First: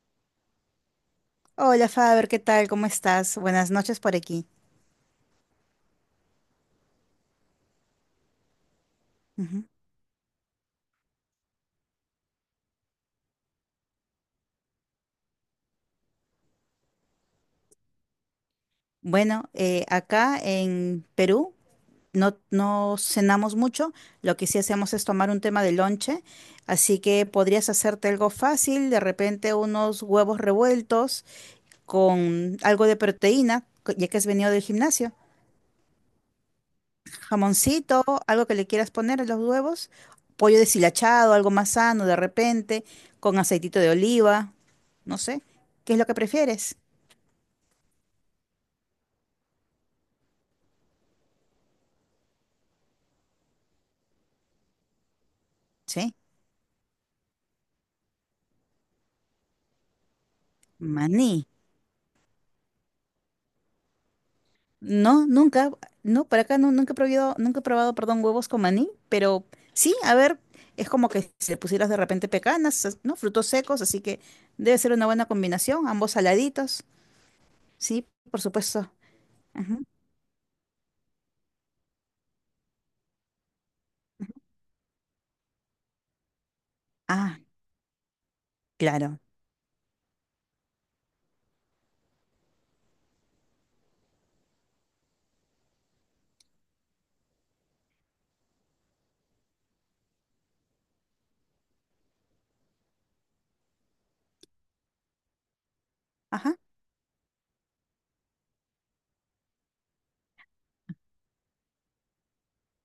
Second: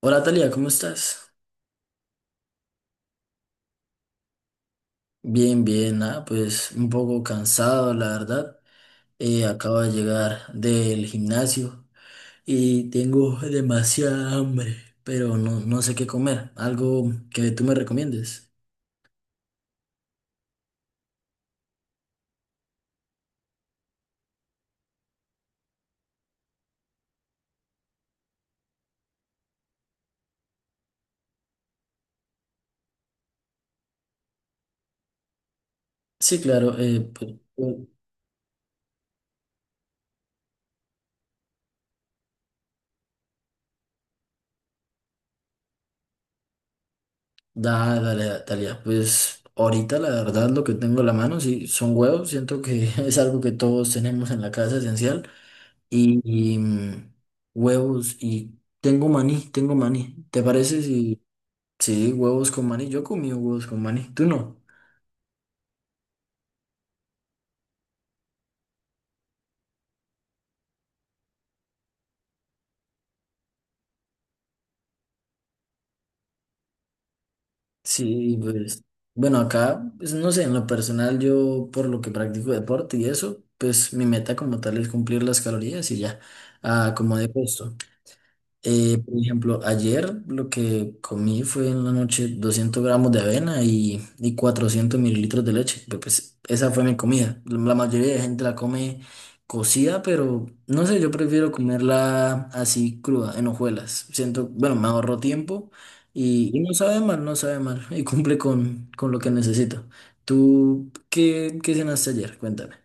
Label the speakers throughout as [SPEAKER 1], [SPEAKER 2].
[SPEAKER 1] Hola Talia, ¿cómo estás?
[SPEAKER 2] Hola Faber, ¿qué tal? ¿Cómo estás? Buenas noches por aquí.
[SPEAKER 1] Bien, bien, ah, pues un poco cansado, la verdad. Eh,
[SPEAKER 2] Ujú.
[SPEAKER 1] acabo de llegar del gimnasio y tengo demasiada hambre, pero no, no sé qué comer. Algo que tú me recomiendes.
[SPEAKER 2] Bueno, acá en Perú no, no cenamos mucho, lo que sí hacemos es tomar un tema de lonche, así que podrías hacerte algo fácil, de repente unos huevos revueltos con algo de proteína, ya que has venido del gimnasio,
[SPEAKER 1] Sí, claro, pues, eh,
[SPEAKER 2] jamoncito, algo que le quieras poner a los huevos, pollo deshilachado, algo más sano de repente, con aceitito de oliva, no sé, ¿qué es lo que prefieres?
[SPEAKER 1] dale, Talia. Pues ahorita la verdad lo que tengo en la mano sí, son huevos. Siento que es algo que todos tenemos en la casa esencial.
[SPEAKER 2] Sí.
[SPEAKER 1] Y, huevos y tengo maní, tengo maní. ¿Te parece si?
[SPEAKER 2] Maní.
[SPEAKER 1] Sí, huevos con maní. Yo he comido huevos con maní. ¿Tú no?
[SPEAKER 2] No, nunca, no, por acá no, nunca he probado, nunca he probado, perdón, huevos con maní, pero sí, a ver, es como que si le pusieras de repente pecanas, ¿no? Frutos secos, así que debe ser una buena combinación, ambos saladitos, sí,
[SPEAKER 1] Sí,
[SPEAKER 2] por
[SPEAKER 1] pues.
[SPEAKER 2] supuesto.
[SPEAKER 1] Bueno,
[SPEAKER 2] Ajá.
[SPEAKER 1] acá, pues, no sé, en lo personal, yo por lo que practico deporte y eso, pues mi meta como tal es cumplir las calorías y ya. Ah, como de
[SPEAKER 2] Ah,
[SPEAKER 1] puesto. Por
[SPEAKER 2] claro.
[SPEAKER 1] ejemplo, ayer lo que comí fue en la noche 200 gramos de avena y 400 mililitros de leche. Pues esa fue mi comida. La mayoría de gente la come cocida, pero no sé, yo prefiero comerla así cruda, en hojuelas. Siento, bueno, me ahorro tiempo y,
[SPEAKER 2] Ajá.
[SPEAKER 1] y no sabe mal, no sabe mal y cumple con lo que necesito. ¿Tú qué cenaste ayer? Cuéntame.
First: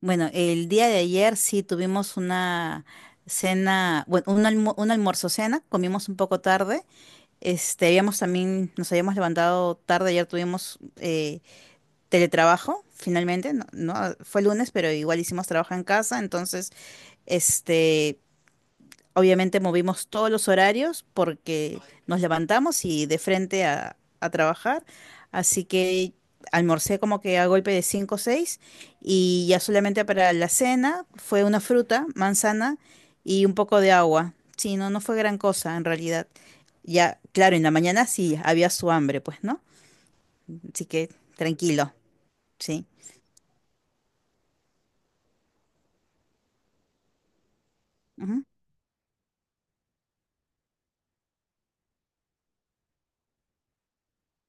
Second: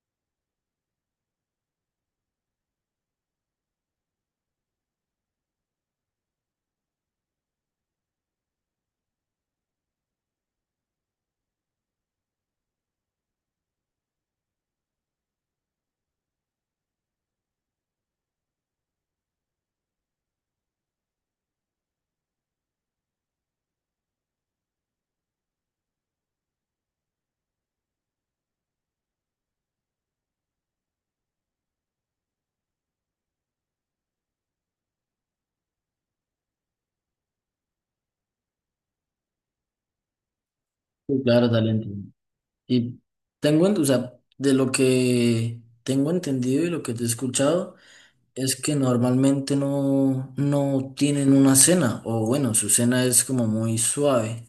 [SPEAKER 2] Bueno, el día de ayer sí tuvimos una cena, bueno, un almuerzo cena, comimos un poco tarde, este, habíamos también, nos habíamos levantado tarde, ayer tuvimos teletrabajo, finalmente, no, no, fue lunes, pero igual hicimos trabajo en casa, entonces, este, obviamente movimos todos los horarios porque nos levantamos y de frente a trabajar, así que almorcé como que a golpe de 5 o 6 y ya solamente para la cena fue una fruta, manzana y un poco de agua. Sí, no, no fue gran cosa en realidad. Ya, claro, en la mañana sí había su hambre, pues, ¿no? Así que
[SPEAKER 1] Sí, claro, talento.
[SPEAKER 2] tranquilo, sí.
[SPEAKER 1] Y tengo, o sea, de lo que tengo entendido y lo que te he escuchado, es que normalmente no, no tienen una cena, o bueno, su cena es como muy suave.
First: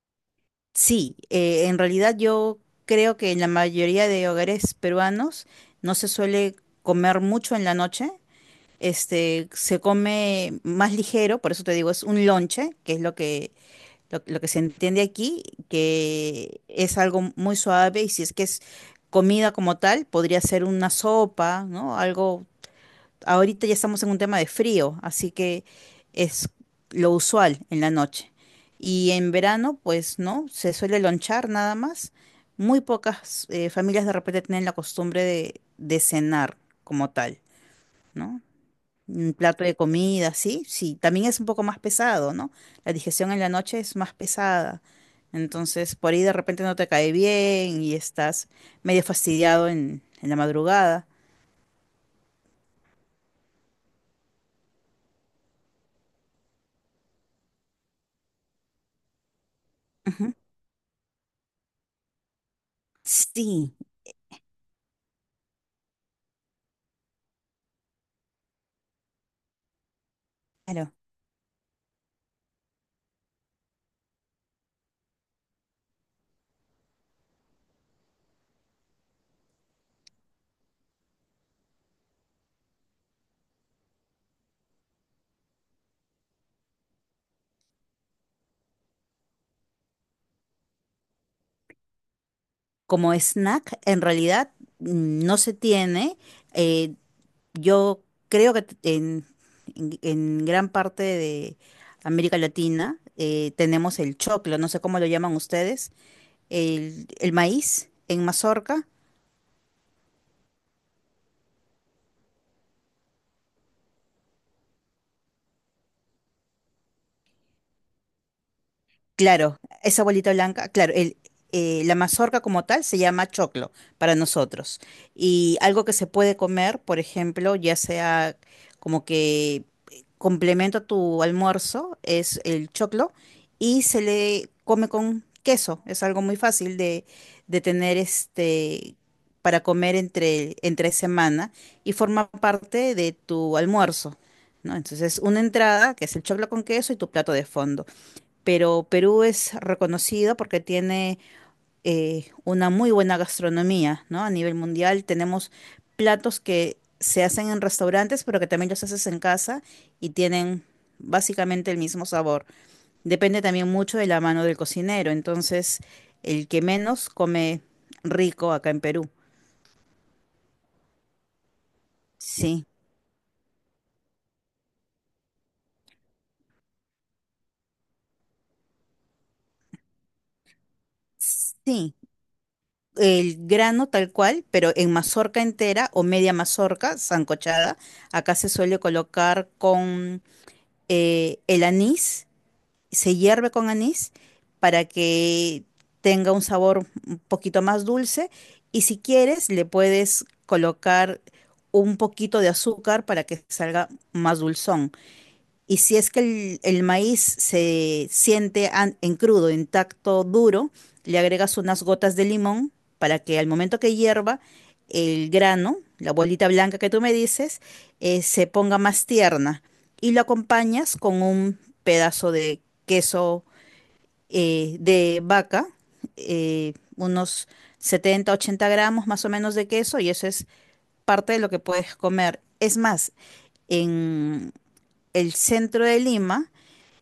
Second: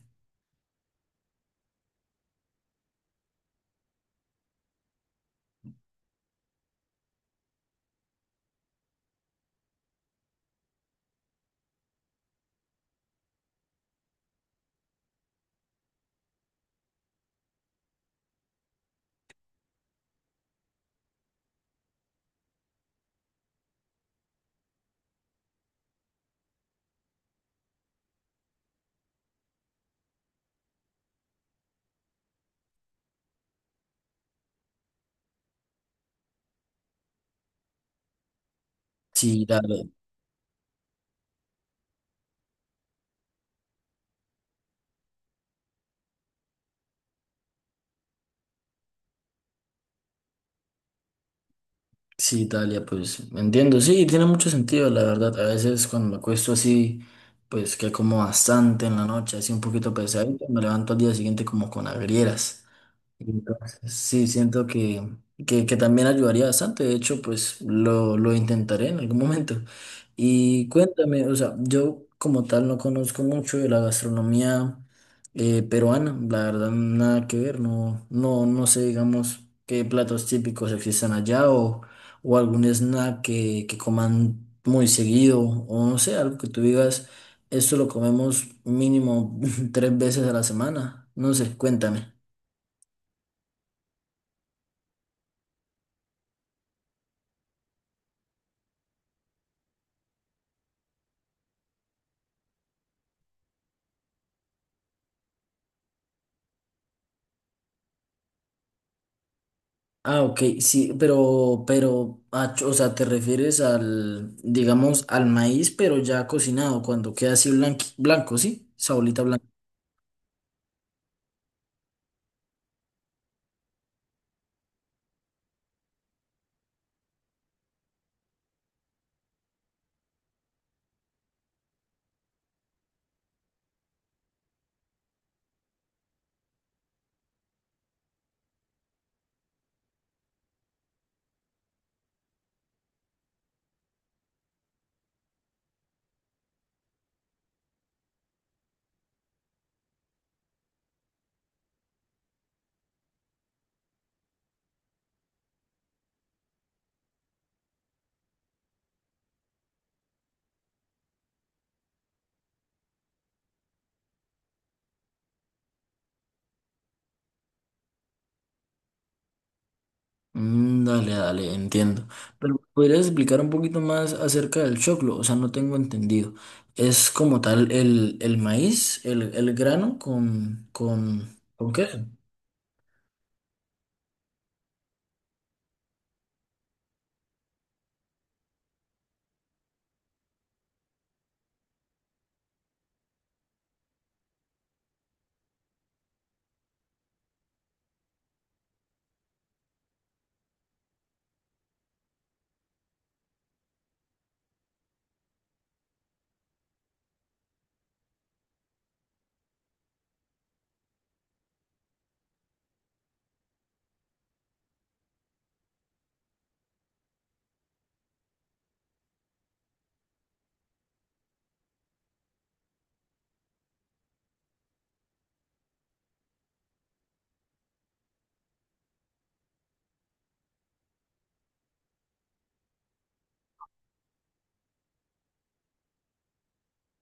[SPEAKER 2] Sí, en realidad yo creo que en la mayoría de hogares peruanos no se suele comer mucho en la noche. Este, se come más ligero, por eso te digo, es un lonche, que es lo que se entiende aquí, que es algo muy suave y si es que es comida como tal, podría ser una sopa, ¿no? Algo ahorita ya estamos en un tema de frío, así que es lo usual en la noche. Y en verano, pues no, se suele lonchar nada más. Muy pocas familias de repente tienen la costumbre de cenar como tal, ¿no? Un
[SPEAKER 1] Sí,
[SPEAKER 2] plato de
[SPEAKER 1] Italia,
[SPEAKER 2] comida, sí, sí, también es un poco más pesado, ¿no? La digestión en la noche es más pesada. Entonces, por ahí de repente no te cae bien y estás medio fastidiado en la madrugada.
[SPEAKER 1] sí, Italia, pues entiendo, sí, tiene mucho sentido, la verdad. A veces cuando me acuesto así, pues que como bastante en la noche, así un poquito
[SPEAKER 2] Ujú.
[SPEAKER 1] pesadito, me levanto al día siguiente como con agrieras.
[SPEAKER 2] Sí,
[SPEAKER 1] Entonces, sí, siento que también ayudaría bastante. De hecho, pues lo intentaré en algún momento. Y
[SPEAKER 2] claro.
[SPEAKER 1] cuéntame, o sea, yo como tal no conozco mucho de la gastronomía peruana. La verdad, nada que ver. No, no, no sé, digamos, qué platos típicos existen allá o algún snack que coman muy seguido o no sé, algo que tú digas, esto lo comemos mínimo tres veces a la semana. No sé, cuéntame.
[SPEAKER 2] Como snack, en realidad no se tiene. Eh, yo creo que en gran parte de América Latina tenemos el choclo, no sé cómo lo llaman ustedes, el maíz en mazorca.
[SPEAKER 1] Ah, ok, sí, pero, o sea, te refieres al, digamos, al maíz, pero ya cocinado, cuando queda así blanco, ¿sí? Esa bolita blanca.
[SPEAKER 2] Claro, esa bolita blanca, claro, la mazorca como tal se llama choclo para nosotros. Y algo que se puede comer, por ejemplo, ya sea como que complemento a tu almuerzo, es el choclo y se le come con queso. Es algo muy fácil de tener este para comer entre semana y forma parte de tu almuerzo, ¿no? Entonces, una entrada que es el choclo con queso y tu plato de fondo, pero Perú es reconocido porque tiene una muy buena gastronomía, ¿no? A nivel mundial tenemos platos que se hacen en restaurantes, pero que también los haces en casa y tienen básicamente el mismo sabor. Depende también mucho de la mano del cocinero, entonces el que menos come rico acá en Perú.
[SPEAKER 1] Mm, dale, dale, entiendo. Pero,
[SPEAKER 2] Sí,
[SPEAKER 1] ¿podrías explicar un poquito más acerca del choclo? O sea, no tengo entendido. ¿Es como tal el maíz, el grano con qué?
[SPEAKER 2] sí. El grano tal cual, pero en mazorca entera o media mazorca, sancochada. Acá se suele colocar con el anís, se hierve con anís para que tenga un sabor un poquito más dulce y si quieres le puedes colocar un poquito de azúcar para que salga más dulzón. Y si es que el maíz se siente en crudo, intacto, duro, le agregas unas gotas de limón para que al momento que hierva el grano, la bolita blanca que tú me dices, se ponga más tierna. Y lo acompañas con un pedazo de queso de vaca, unos 70 80 gramos más o menos de queso, y eso es parte de lo que puedes comer. Es más, en el centro de Lima,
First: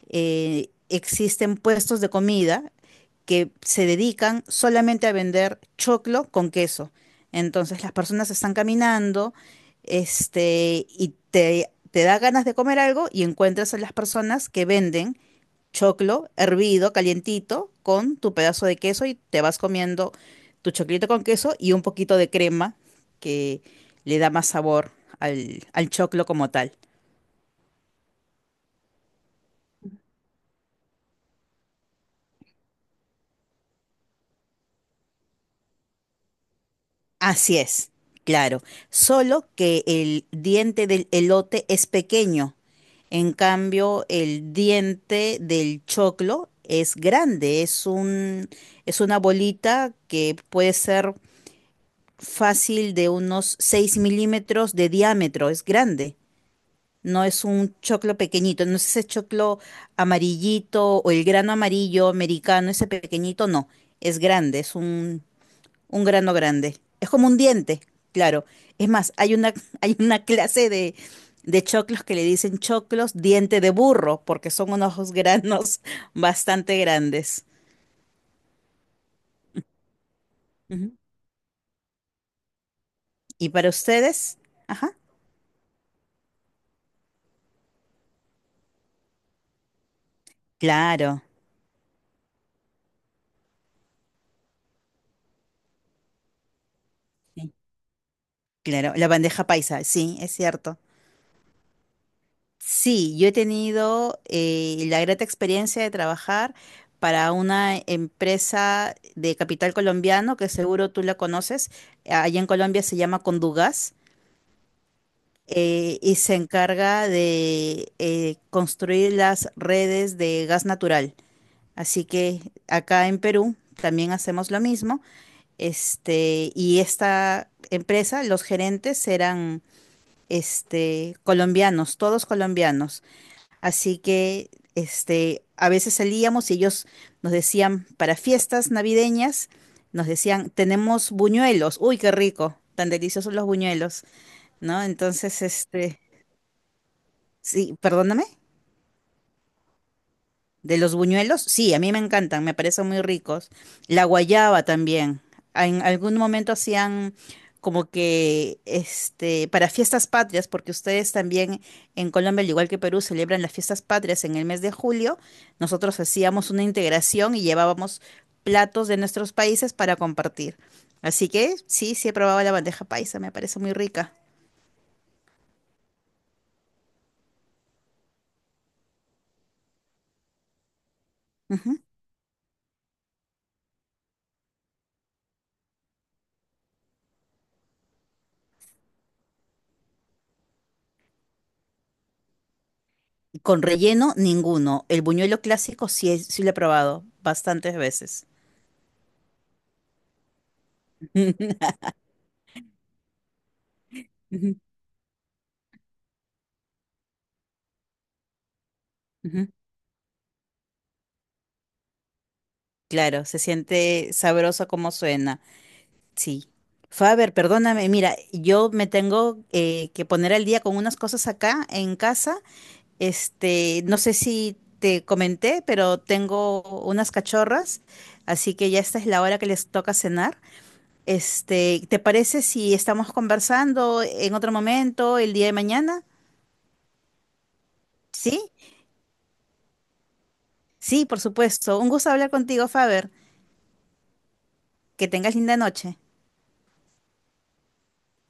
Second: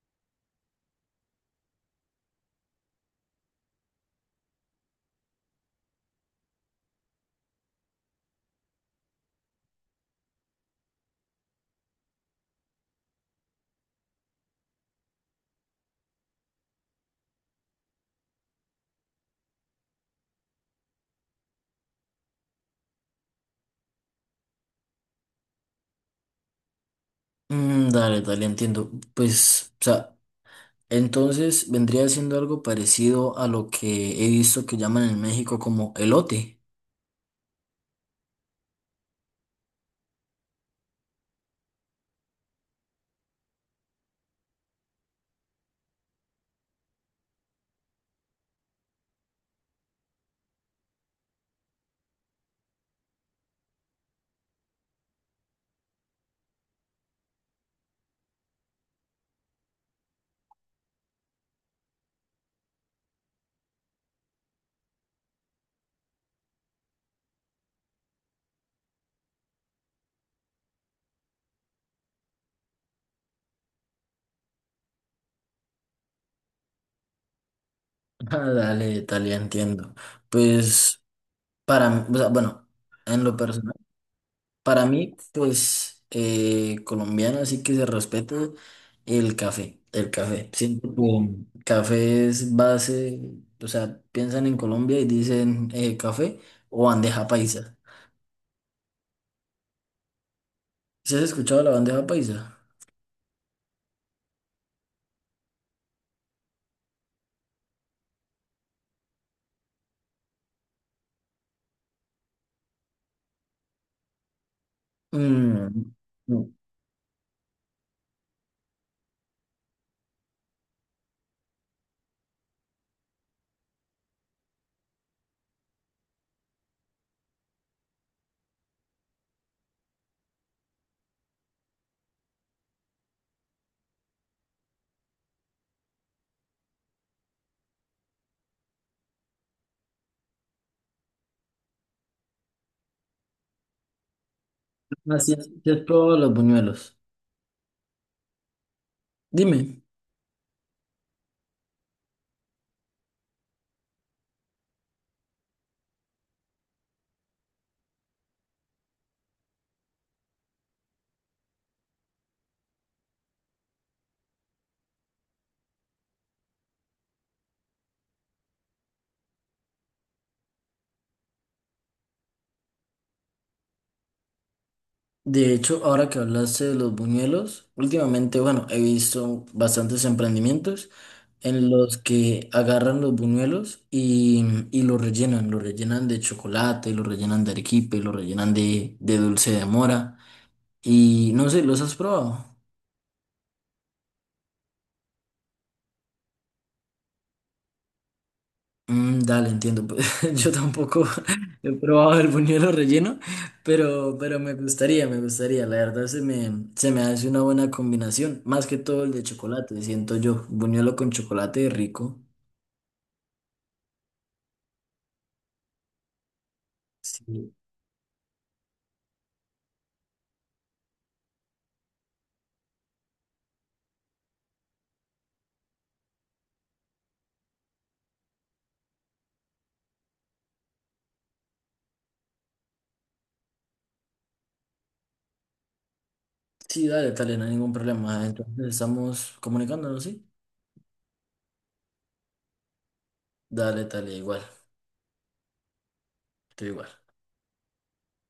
[SPEAKER 2] existen puestos de comida que se dedican solamente a vender choclo con queso. Entonces las personas están caminando, este, y te da ganas de comer algo y encuentras a las personas que venden choclo hervido, calientito, con tu pedazo de queso y te vas comiendo tu choclito con queso y un poquito de crema que le da más sabor al choclo como tal.
[SPEAKER 1] Mm, dale, dale, entiendo. Pues, o sea, entonces vendría siendo algo parecido a lo que he visto que llaman en México como elote.
[SPEAKER 2] Así es, claro. Solo que el diente del elote es pequeño. En cambio, el diente del choclo es grande, es un, es una bolita que puede ser fácil de unos 6 milímetros de diámetro, es grande. No es un choclo pequeñito, no es ese choclo amarillito o el grano amarillo americano, ese pequeñito, no. Es grande, es un grano grande. Es como un diente, claro. Es más, hay una, hay una clase de choclos que le dicen choclos diente de burro, porque son unos granos bastante grandes.
[SPEAKER 1] Ah, dale, tal, ya entiendo.
[SPEAKER 2] Ujú.
[SPEAKER 1] Pues para, o sea, bueno, en lo
[SPEAKER 2] ¿Y para
[SPEAKER 1] personal,
[SPEAKER 2] ustedes?
[SPEAKER 1] para
[SPEAKER 2] Ajá.
[SPEAKER 1] mí, pues colombiano, así que se respeta el café, el café. Siento
[SPEAKER 2] Claro.
[SPEAKER 1] que café es base, o sea, piensan en Colombia y dicen café o bandeja
[SPEAKER 2] Sí,
[SPEAKER 1] paisa.
[SPEAKER 2] claro. La bandeja paisa, sí, es cierto.
[SPEAKER 1] ¿Sí has escuchado la bandeja paisa?
[SPEAKER 2] Sí, yo he tenido la grata experiencia de trabajar para una empresa de capital colombiano, que seguro tú la conoces. Allá en Colombia se llama Condugas,
[SPEAKER 1] Mm,
[SPEAKER 2] y se
[SPEAKER 1] no.
[SPEAKER 2] encarga de construir las redes de gas natural. Así que acá en Perú también hacemos lo mismo. Este, y esta empresa, los gerentes eran este, colombianos, todos colombianos. Así que este, a veces salíamos y ellos nos decían, para fiestas navideñas, nos decían, tenemos buñuelos, uy, qué rico, tan deliciosos los buñuelos, ¿no?
[SPEAKER 1] Así
[SPEAKER 2] Entonces,
[SPEAKER 1] es, ¿sí has
[SPEAKER 2] este,
[SPEAKER 1] probado los buñuelos?
[SPEAKER 2] sí, perdóname,
[SPEAKER 1] Dime,
[SPEAKER 2] de los buñuelos, sí, a mí me encantan, me parecen muy ricos. La guayaba también. En algún momento hacían como que este para fiestas patrias, porque ustedes también en Colombia, al igual que Perú, celebran las fiestas patrias en el mes de julio. Nosotros hacíamos una integración y llevábamos platos de nuestros países para compartir. Así que sí, sí he probado la bandeja paisa, me parece muy rica.
[SPEAKER 1] de hecho, ahora que hablaste de los buñuelos, últimamente, bueno, he visto bastantes emprendimientos en los que agarran los buñuelos y los rellenan de chocolate, los rellenan de arequipe, los rellenan de dulce de mora y no sé, ¿los has probado?
[SPEAKER 2] Con relleno, ninguno. El buñuelo clásico sí, sí lo he probado bastantes veces.
[SPEAKER 1] Mm, dale, entiendo. Yo tampoco he probado el buñuelo relleno, pero me
[SPEAKER 2] Ujú,
[SPEAKER 1] gustaría, me gustaría. La verdad se me hace una buena combinación, más que todo el de
[SPEAKER 2] ujú.
[SPEAKER 1] chocolate, siento yo. Buñuelo con chocolate rico.
[SPEAKER 2] Claro, se siente sabroso como suena. Sí. Faber,
[SPEAKER 1] Sí,
[SPEAKER 2] perdóname, mira, yo me tengo que poner al día con unas cosas acá en casa. Este, no sé si te comenté, pero tengo unas cachorras, así que ya esta es la hora que les toca cenar. Este, ¿te parece si estamos conversando en otro momento el día de mañana?
[SPEAKER 1] sí, dale, dale, no hay ningún problema.
[SPEAKER 2] ¿Sí?
[SPEAKER 1] Entonces estamos comunicándonos, ¿sí?
[SPEAKER 2] Sí, por supuesto. Un gusto hablar contigo, Faber.
[SPEAKER 1] Dale, dale, igual,
[SPEAKER 2] Que tengas linda noche.
[SPEAKER 1] estoy igual.